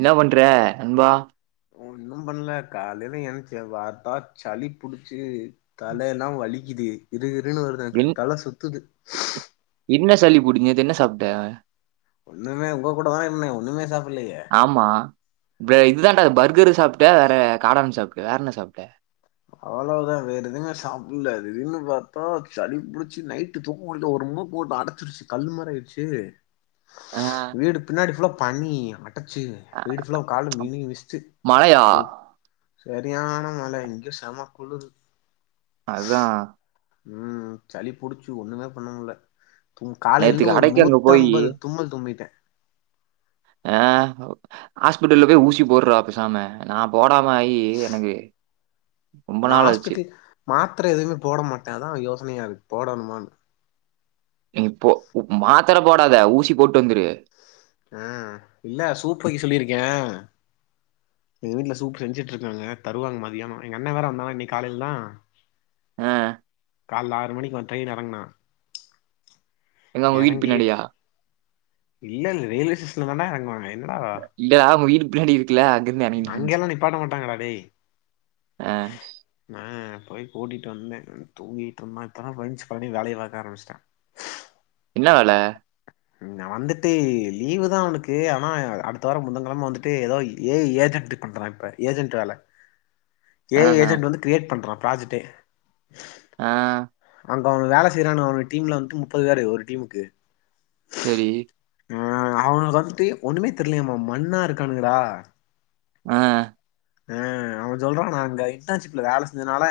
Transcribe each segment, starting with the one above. என்ன பண்ற நண்பா ஒன்னு பண்ல காலயில எஞ்சு பாத்தா சளி புடிச்சு தலயெல்லா வலிக்குது கிருகிருன்னு வருது எனக்கு என் தல சுத்துது என்ன சளி புடிக்கு நேத்து என்ன சாப்பிட்ட ஒண்ணுமே உங்க கூட தா இருந்த ஒண்ணுமே சாப்புடலயே ஆம்மா பெ இது தாண்டா பர்கரு சாப்ட்ட வேற காளான் சாப்ட்ட வேற என்ன சாப்ட்ட அவ்வளவுதா வேற எதுமே சாப்புட்ல்ல திடீர்னு பாத்தா சளி புடிச்சி நைட் நைட்டு தூங்க முடியில்ல ஒரு மூக்கு போட்டு அடச்சிருச்சு கல்லு மாரி ஆயிடுச்சு ஆ வீடு பின்னாடி ஃபுல்லா பனி அட்டச்சு அ வீடு ஃபுல்லா கால மினி விஸ்ட்டு மழையா சரியான மழ இங்க செமக்குளுரு அதா ம் சளி புடிச்சு ஒண்ணுமே பண்ண முல்ல காலயில நேத்து இருந்து ஒரு கடைக்கு அங்க போயி நூத்தம்பது தும்மல் தும்பிட்ட ஆ ஹாஸ்பிட்டல்ல போய் ஊசி போட்ற பெசாம நா போடாம ஆயி எனக்கு ரொம்ப நா நாள் ஆச்சு ஹாஸ்பிடல் மாத்ர எதுவுமே போட மாட்ட அதா யோசனையா இருக்கு போடணுமான்னு நீ ப்போ மாத்தர போடாத ஊசி போட்டு வந்துரு ஆ இல்ல சூப் வைக்க சொல்லிருக்கே எங்க வீட்ல சூப் செஞ்சுட்ருக்காங்க தருவாங்க மதியானம் எங்கண்ண வேற வந்தானா இன்னைக் காலையில தா ஆ கால்ல ஆறு மணிக்கு வந் ட்ரயின்ல யெறங்குனா எங்க உங்க வீட்டு எறங்கி பின்னாடியா இல்ல இல்ல ரயில்வே ஸ்டேஷன்ல தாண்டா எறங்குவாங்க என்னடா இல்லடா உங்க வீடுக் பின்னாடி இருக்குல அங்கெல்லா நிப்பாட்ட மாட்டாங்க டா டேய் ஆ நா போய் கூட்டிட்டு வந்தேன் தூங்கிகிட்டு இருந்தான் இப்பதா பிரென்சு பழனி வேலைய பாக்க ஆரம்பிச்சுட்டான் என்னா வேல நா வந்துட்டு லீவு தா அவனுக்கு ஆனா அடுத்த வாரம் புதன்கிழமை வந்துட்டு ஏதோ ஏ ஐ ஏஜென்டு பண்றான் இப்ப ஏஜென்ட் வேல ஆடியோ இல்லை ஏ ஐ ஏஜெண்ட் வந்து க்ரியேட் பண்றா ப்ராஜெக்டே ஆ அங்க அவன் வேல செய்யறானு அவனு டீம்ல வந்து முப்பது பேரு ஒரு டீமுக்கு செரி ஆ அவனுகளுக்கு வந்துட்டு ஒண்ணுமே தெரியலாம மண்ணா இருக்கானுங்கடா ஆ ஆ அவன் சொல்றா நா அங்க இன்டர்ன்ஷிப்ல வேல செஞ்சதுனால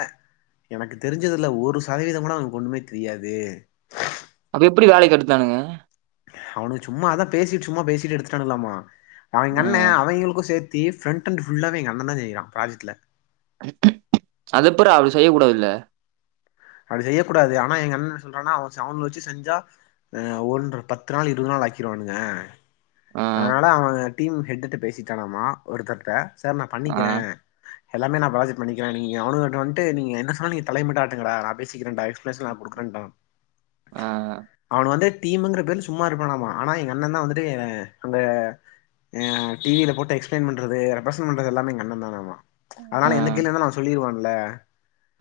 எனக்கு தெரிஞ்சதுல ஒரு சதவீதம் கூட அவனுக்கு ஒண்ணுமே தெரியாது அப்ப எப்பிடி வேலைக்கு எடுத்தானுங்க அவனுக்கு சும்மா அதான் பேசிட்டு சும்மா பேசிட்டு எடுத்துட்டானுல்லாமா அவங் அண்ணே ம். அவங்களுக்கு சேத் தி ஃப்ரண்ட்ண்ட்ஃபுல்லாவே எங்கண்ண தா செய்றான் ப்ராஜெக்ட்ல அது எப்பிறா அப்டி செய்ய கூடாதுல்ல அப்டி செய்யக் கூடாது ஆனா எங்க அண்ண என்ன சொல்றான்னா அவ அவனுல வச்சி செஞ்சா அ ஒன்ற பத்து நாள் இருபது நாள் ஆக்கிறுவானுங்க அ, அதனால அவன் டீம் ஹெட்டுட்ட பேசிட்டானாம்மா ஒருத்தர்கிட்ட சார் நான் அ, பண்ணிக்கிறே எல்லாமே நா ப்ராஜெக்ட் பண்ணிக்கிறே நீங்க அவனுகட்ட வந்டு நீங்க என்ன சொன்னால் நீங்க தலைய மட்டு ஆட்டுங்கடா நா பேசிக்கிறன்டா எக்ஸ்ப்ரசன் நா குடுக்குறன்டா ஆ அவனு வந்து டீமுங்கிற பேர்ல சும்மா இருப்பானாமா ஆனா எங்க அண்ணந்தா வந்துட்டு அந்த அ டிவியில போட்டு எக்ஸ்பிளைன் பண்றது ரெப்ரசன் பண்றது எல்லேமே எங்க அண்ண தானாமா அ. அதனால எந்த கேள்வியாருந்தாலு அவ சொல்லிருவான்ல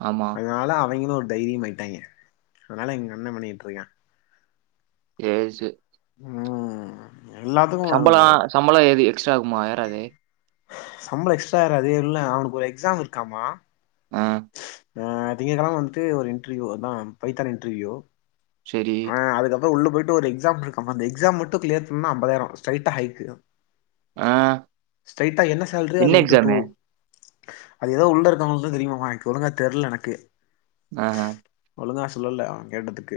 ஆமா அதனால அவங்களு ஒரு தைரியமாயிட்டாங்ஞ அதனால எங்க அண்ண பண்ணிகிட்டுரிக்கா ஏசு ம் சம்பள எல்லாத்துக்கும் சம்பளொ எது எக்ஸ்ட்ரா ஆகுமா ஏறாது சம்பளம் எக்ஸ்ட்ரா ஏறாது இல்ல அவனுக்கு ஒரு எக்ஸாம் இருக்காமா ஆ ஆ திங்ககெழம வந்துட்டு ஒரு இன்ட்ருவியூ அதா பைத்தான் இன்ட்ருவியூ செரி அதுக்கப்புற உள்ள போயிட்டு ஒரு எக்ஸாம் இருக்கமா அந்த எக்ஸாம் மட்டு கிளியர் பண்ணா அம்பதாயிரம் ஸ்ட்ரைட்டா ஹைக்கு ஆ ஆ ஸ்ட்ரைட்டா என்ன சேல்ரியே என்ன அதுல இன்டு டூ எக்ஸாமு? அது எதோ உள்ள இருக்கிறவங்களுக்கு தா தெரியுமாமா எனக்கு ஒழுங்கா தெர்லனக்கு ஆ ஒழுங்கா சொல்லல அவ கேட்டதுக்கு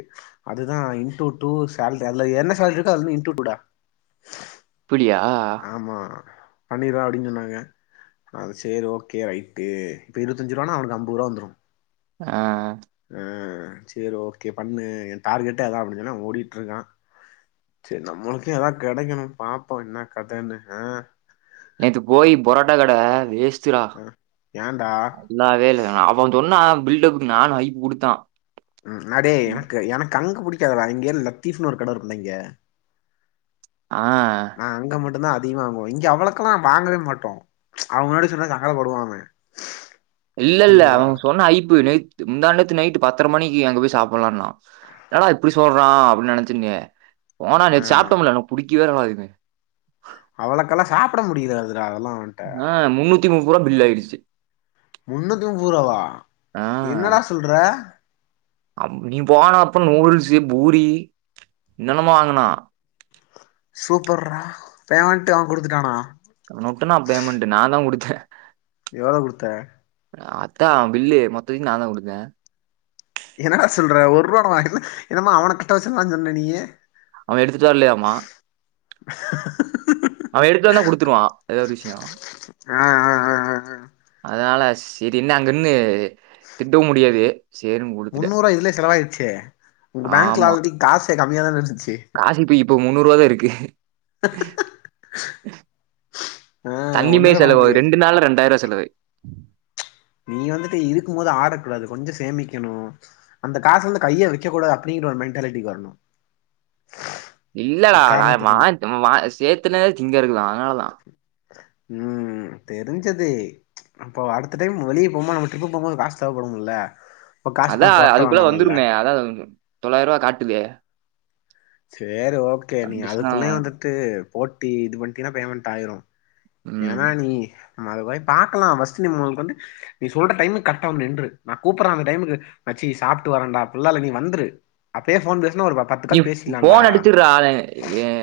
அதுதா இன்டு டூ சேலரி அதுல என்ன சேலரி இருக்கோ அதுல இன்டூடா அப்பிடியா ஆமா பண்ணிறா அப்டின்னு சொன்னாங்க அது சேரி ஓகே ரைட்டு இப்ப இருவத்தஞ்சு ரூவான்ன அவனுக்கு அம்பதுரூவா வந்துடு அ அ சேரி ஓகே பண்ணு ஏ டார்கெட்டே அதா அப்டின்னு ஓடிகிட்டிருக்கா சேரி நம்மளுக்கு எதாது கெடைக்கணுனு பாப்போ என்ன கதன்னு அ நேத்து போயி புரோட்டா கட வேஸ்ட்டுடா ஆ ஏன்டா நல்லாவே இல்ல அவ சொன்னா பில்டப்புக்கு நானு ஹைப்பு குடுத்தா ம் அடேய் எனக்கு எனக்கு அங்க பிடிக்காதுடா இங்க லத்தீப்ன்னு ஒரு கட இருக்குல்ல இங்க அ அ அங்க மட்டு தா அதிகமா வாங்குவோ இங்க அவ்ளோக்கெல்லா வாங்கவே மாட்டோ அவ முன்னாடி சொன்னா சங்கட படுவா அவ இல்லல்ல அவ புரிஞ்சுதா சொன்ன ஐப்பு நேத் து முந்தா நேத்து நைட் பத்தர மணிக்கி அங்க போய் சாப்டலான்னா என்னடா இப்டி சொல்றா அப்டின் நெனச்சிருந்தே போனா ஆ சாப்ட்டோம்ல எனக்கு புடிக்கவே இல்லடா இது அவளக்கெல்லா சாப்ட முடியாதுடா அதுல்லா அ முன்னூத்தி முப்புருவா பில் ஆய்டுச்சி முன்னூத்தி முப்பருவாவா என்னடா சொல்ற அம் நீ போன அப்றோ நூடுல்சு பூரி என்னன்னமோ வாங்குனா சூப்பர்ரா பேமெண்ட்டு அவ குடுத்துட்டானா ! ! ! ! ! ! ! ! ! ! எவ்ளோ குடுத்த அதா பில்லு மொத்தத்கு நா தா குடுத்த என்னடா சொல்ற ஒர்ருவா கூட என்னமோ அவன கிட்ட வெச்சுலான்னு சொன்ன நீயி அவ எடுத்துட்டு வர்லியாமா அவ எடுத்துட்டு வந்தா குடுத்துருவா அது ஒரு விஷியோ அ அ அ அ அ அதனால செரினு அங்கன்னு திட்டவு முடியாது சேரி முன்னூருவா இதுலயே செலவாய்ருச்சே ஒங்க பேங்க்ல ஆமா. ஆல்ரெடி காசே கம்மியாதான இருந்துச்சி காசு இப்ப முன்னூறு ரூவா தா இருக்கு ஆ தண்ணி மாரி ஒண்ணுமே பண்ண செலவு ஆகுது முடியாது ரெண்டு நாள்ள ரெண்டாய ரூவா செலவு நீ வந்துட்டு இருக்கு போது ஆடக் கூடாது கொஞ்சோ சேமிக்கணு அந்த காசுலருந்து கைய வெக்க கூடாது அப்டின்ற ஒரு மெண்ட்டாலிட்டி வரணு இல்லடா நா எக்காரணத்துக்கு வா கொண்டு வா சேத்துனதே திங்கரக்குதா அதனாலதா ம் தெரிஞ்சது அப்போ அடுத்த டைம் வெளிய போம்போ நம்ம ட்ரிப் போம்போ காசு தேவப்படும்ல அப்ப காசு அதா கொஞ்சோ பொரட்ட அதுக்குள்ள வேணாமல்ல வந்துருமே அதா தொள்ளாயரூவா காட்டுதே சேரி ஓகே நீ வந்துச்சுன்னா அதுக்குள்ளயே வந்துட்டு போட்டி இது பண்ட்டீனா பேமெண்ட் ஆயிரு ம். ஏன்னா நீ நம்ம அது போய் பாக்கலா ஃபர்ஸ்ட் நீ கொண்டு நீ சொல்ற டைமுக்கு கரெக்ட்டா வந்து நின்று நா கூப்படுற அந்த டைமுக்கு மச்சி சாப்ட்டு வரண்டா அப்டில்லா இல்ல நீ வந்திரு அப்பயே போன் பேசுனா ஒரு நீ போன் அடுச்சுருடா அ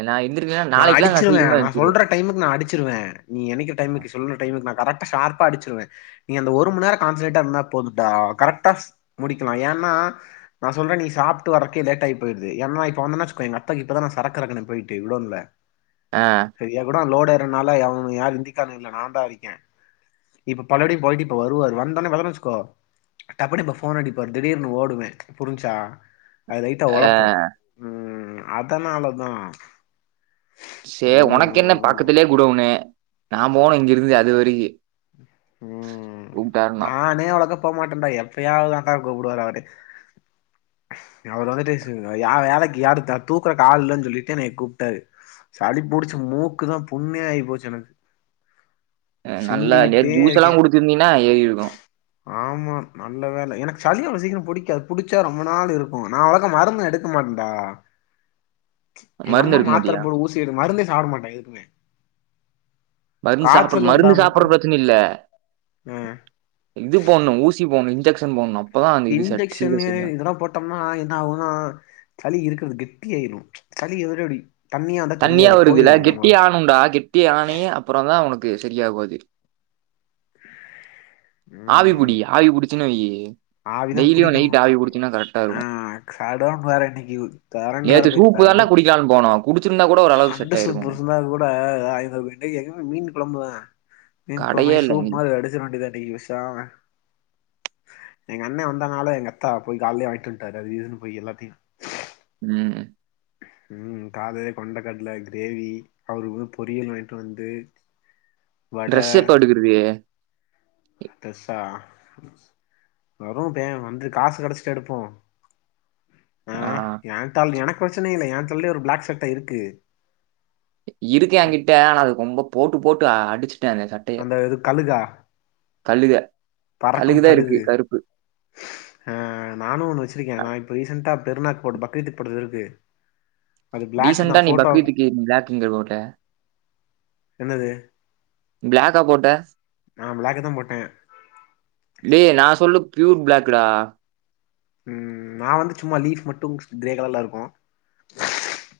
நா எந்திருக்கலேன்னா நான் நாளைக்கெல்லா நா அடிச்சிருவேன் சீக்கரமா நான் எந்துச்சிருவ சொல்ற டைமுக்கு நா அடிச்சிருவே நீ எனிக்க டைமுக்கு சொல்ற டைமுக்கு நா கரெக்டா ஷார்ப்பா அடிச்சிருவ நீ அந்த ஒரு மண் நேரோ கான்சட்ரேட்டா இருந்தா போதுடா கரெக்டா முடிக்கலா ஏன்னா நா சொல்ற நீ சாப்ட்டு வரக்கே லேட்யாயி போய்ருது ஏன்னா இப்ப வந்தனா வெச்சுகோ எங்க அத்தைக்கு இப்பதா நா சரக்கு எரக்குன போயிட்டு குடோனுல அ சரியா கூட லோடுறனால எவ யாரு இந்திக்காரனுங் இல்ல நா தா இருக்கே இப்ப பலபடியு போயிட்டு இப்ப வருவாரு வந்தோன வர்லன வெச்சுக்கோ டப்புனு இப்ப போன் அடிப்பாரு திடீர்னு ஓடுவே புரிஞ்சா அது லைட்டா ஆ ஒழப்பு ம் அதனாலதா சே ஒனக்கென்ன பக்கத்துலே கூடவுனு நா போனு இங்கெருந்து அது வரைக்கு கூப்டாருனா னே அவளக்கா போ மாட்டன்டா எப்பயாவ்து தான்டா கூப்பிடுவாரு அவரே அவரு வந்துட்டு ய வேலைக்கு யாரு த தூக்கறக்கு ஆள் இல்லன் சொல்லிட்டு என்னய கூப்ட்டாரு சளி புடிச்சு மூக்கு தா புண்ணே ஆயி போச்சு எனக்கு அ நல்லா நேத்து சிந்திக்கிட்டே ஜூஸெல்லா இருக்கேன் குடுச்சிருந்தீனா ஏறிருக்கு ஆமா நல்ல வேல எனக்கு சளி அவ்ளோ சீக்ரோ புடிக்காது புடிச்சா ரொம்ப நாள் இருக்கு நா அவளக்கா மருந்து எடுக்க மாட்டன்டா மருந்து எங்கம்மா எடுக்க மாத்தர மாட்டியா? போடு ஊசி எடு மருந்தே சாப்ட மாட்டே எதுக்குமே மருந்து சாப்புடு காய்ச்சல் வந்தா மருந்து சாப்புறது மட்டும் பிரச்சன இல்ல ஆ இது போட்ணு ஊசி போட்ணு இன்ஜெக்க்ஷன் போட்ணு அப்பதா அந்த இது செட் சீக்ர செரியா த்தமா என்ன ஆகுனா சளி இருக்கறது கெட்டி ஆயிரு சளி எதுக்கு அப்டி இருந்தா தண்ணியா தெரியாது வருதுல போயிரு கெட்டி நம்ம ஆணும்டா கெட்டி ஆணே அப்பறந்தா ஒனக்கு செரியாகு அது ம் ஆவிபுடி ஆவி புடிச்சினா வையி ஆவிதா டெய்லியு புடிக்கணு நைட்டு ஆவி புடிச்சினா கரெக்டா ஆ இருக்கு கடன் வேற இன்னைக்கு கரண்ட் வேற நேத்து போய் சூப்புதான்டா கடும் குடிக் கலான் போனோ குடிச்சிருந்தா கூட ஓரளவுக்கு செட் ஆயிருக்கு ஒனக்கு ம்ப ஆய்ந்துருக்கு இன்னைக்கு எங்க வீட் மீன் கொழம்புதா மீன் கொழம்பு கடையே வாங்கி இல்ல சூப் எங்கயும். மாரி அடிச்சுர வேண்டிதா இன்னக்கி பெசாம எங்க அண்ணெ வந்தனால எங்க அத்தா போய் கால்லே வாங்கிட்டு வந்ட்டாரு அது இதுனு போய் எல்லாத்தையு ம் ம் காலைலே கொண்டக்கட்ல கிரேவி அவருக்கு பொரியல் வாங்கிட்டு வந்து வட ட்ரெஸ் எப்ப எடுக்குறது ட்ரெஸ்சா வரு பே வந்து காசு கெடச்சிட்டா எடுப்போ ஆ ஏ தால் எனக்கு பிரச்சன இல்ல ஏ தல்லே ஒரு பிளாக் சட்ட இருக்கு இருக்கு எங்கிட்ட ஆனா அது ரொம்ப போட்டு போட்டு ஆ அடிச்சுட்டே அந்த சட் அந்த இது கழுகா கழுக பறக்கும் கழுகுதா இருக்கு கழுகு கருப்பு ஆ நானு ஒன்னு வச்சிருக்கே நா இப்ப ரீசென்டா பெருநாக்கு போட்ட பக்ரீத்துக்கு போட்டது இருக்கு அது பிளாக் தா டீசென்டா நீ போட்டோ பக்ரீத்துக்கு ப்ளாக் எங்க போட்ட என்னது ப்ளாக்கா போட்ட நா ப்ளாக்கு தா போட்டே டே நா சொல்லு பியூர் ப்ளாக்குடா ம் நா வந்து சும்மா லீஃப் மட்டு க்ரே கலர்ல இருக்கு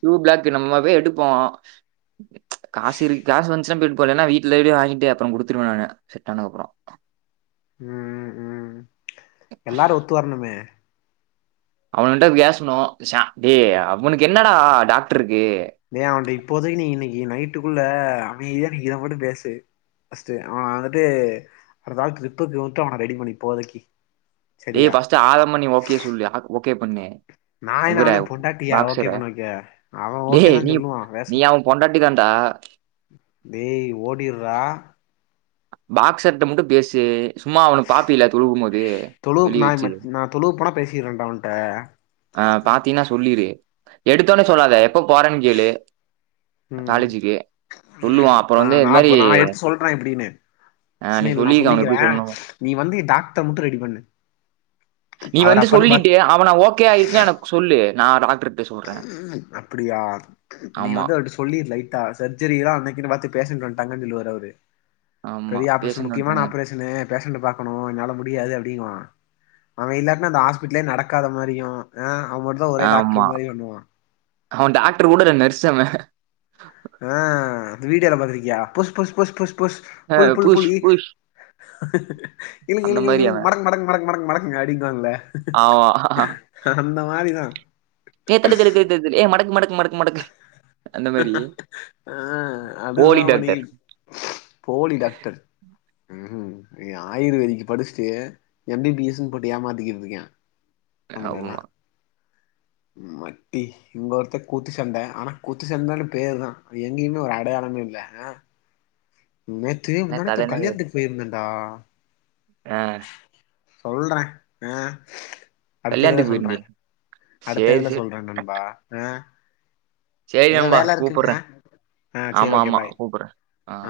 ப்யூர் ப்ளாக்கு நம்ம போய் எடுப்போ காசு இருக்கு காசு வந்ச்சுனா போய் எடுப்போ இல்லனா வீட்ல எப்டியோ வாங்கிட்டு அப்பறோ குடுத்துருவ நானு செட்டானக்கப்றோ ம் ம் எல்லாரு ஒத்து வரணுமே அவன்ட பேசணு சா டே அவனுக்கு என்னடா டாக்ட்ருக்கு டே அவன்ட இப்போதைக்கு நீ இன்னைக்கு நைட்டுக்குள்ள அமைதியா நீ இத மட்டு பேசு ஃபஸ்ட்டு அவ வந்துட்டு அடுத்தாள் ட்ரிப்புக்கு மட்டு அவன ரெடி பண்ணு இப்போதைக்கி டே ஃபஸ்ட்டு ஆதம நீ ஓகே சொல்லு ஆக் ஓகே பண்ணு நா என்ன இவர அவனுக்கு பொண்டாட்டியா பாக்ஸர. ஓகே பண்ண வைக்க அவ ஓகே டேய் தா நீ சொல்லுவா பேசு நீ அவன் பொண்டாட்டி தான்டா டேய் ஓடிர்றா பாக்ஸர்ட்ட மட்டு பேசு சும்மா அவன பாப்பில தொழுகும் போது தொழுவு வெளிய நான் வச்சி மத்- நான் தொழுவு போனா பேசிக்கிறேன்டா அவன்கிட்ட ஆ பாத்தீனா சொல்லிரு எடுத்தோனே சொல்லாத எப் எப்போ போறன்னு கேளு ம் காலேஜிக்கு சொல்லுவா அப்ற வந்து இந்த மாரி நா எப்டின்னு ஆ நீ சுனில் நா சொல்லிருக்க அவன சொல்லிக்கிறே எப்படி சொல்லணும்னு. நீ வந்து டாக்டர் மட்டு ரெடி பண்ணு நீ அவர் வந்து அப்பான்னு பார்த்து சொல்லிட்டு அவன ஓகே ஆயிடுச்சுனா எனக்கு சொல்லு நா டாக்டர் அப்டியா நீ ஆமா, வந்து அதுட்ட சொ சொல்லிடு லைட்டா சர்ஜரில்லா அன்னைக்குன்னு பாத்து பேஷண்ட் வந்ட்டாங்கன்னு சொல்லுவாரு அவரு ஆமா. பெரிய ஆப்ரேஷன் பேஷண்ட் முக்கியமான வந்துட்டாங்க. ஆப்ரேஷனு பேஷண்டு பாக்கணு என்னால முடியாது அப்டிங்குவா அவ இல்லாட்னா அந்த ஹாஸ்பிட்லே நடக்காத மாரியு ஆ அவ மட்டுதா ஒரே டாக்டர் மாரி பண்ணுவா அவ டாக்டர் கூட இல்ல நர்ஸ் அவ அ அது வீடீயோல பாத்திருக்கியா புஸ் புஸ் புஸ் புஸ் புஸ் அ புஸ் புஸ் இழுங்க இழுங்க இழுங் அவன். மடக் மடக் மடக் மடக் மடக்குங்க அப்டிம்பான்ல [unintelligible] அந்த மாரிதா ஏ தள்ளு தள்ளு தள்ளு தள்ளு ஏ மடக்கு மடக்கு மடக்கு மடக்கு அந்த மாரி. அ அதுதா போலி மணி டாக்டர். போலி டாக்டர் ம் இவே ஆயுர்வேதிக்கி படிச்சுட்டு எம் பி பி எஸ்ன்னு போட்டு ஏமாத்திகிட்டு இருக்கா ஏ ஔமா மட்டி இங்க ஒருத்த கூத்துச்சண்டை ஆனா கூத்து சண்டைனு பேரு தா எங்கேயுமே ஒரு அடையாளமே இல்ல நேத்து என்ன முந்தாநேத்து ஒரு கதைன்னே கல்யாணத்துக்கு போயிருந்தேன்டா யார் சொல்றே அ அடுத்த இதுல கல்யாணத்துக்கு சொல்றே போயிருந்தியா? அடுத்த சரி, இதுல சரி. சொல்றே நண்பா ஆ சேரி ஏதோ நண்பா வேல கூப்றே இருக்குங்கண்ணா ஆ சரி ஆமா ஓகே ஆமா பாய் கூப்றே ஆ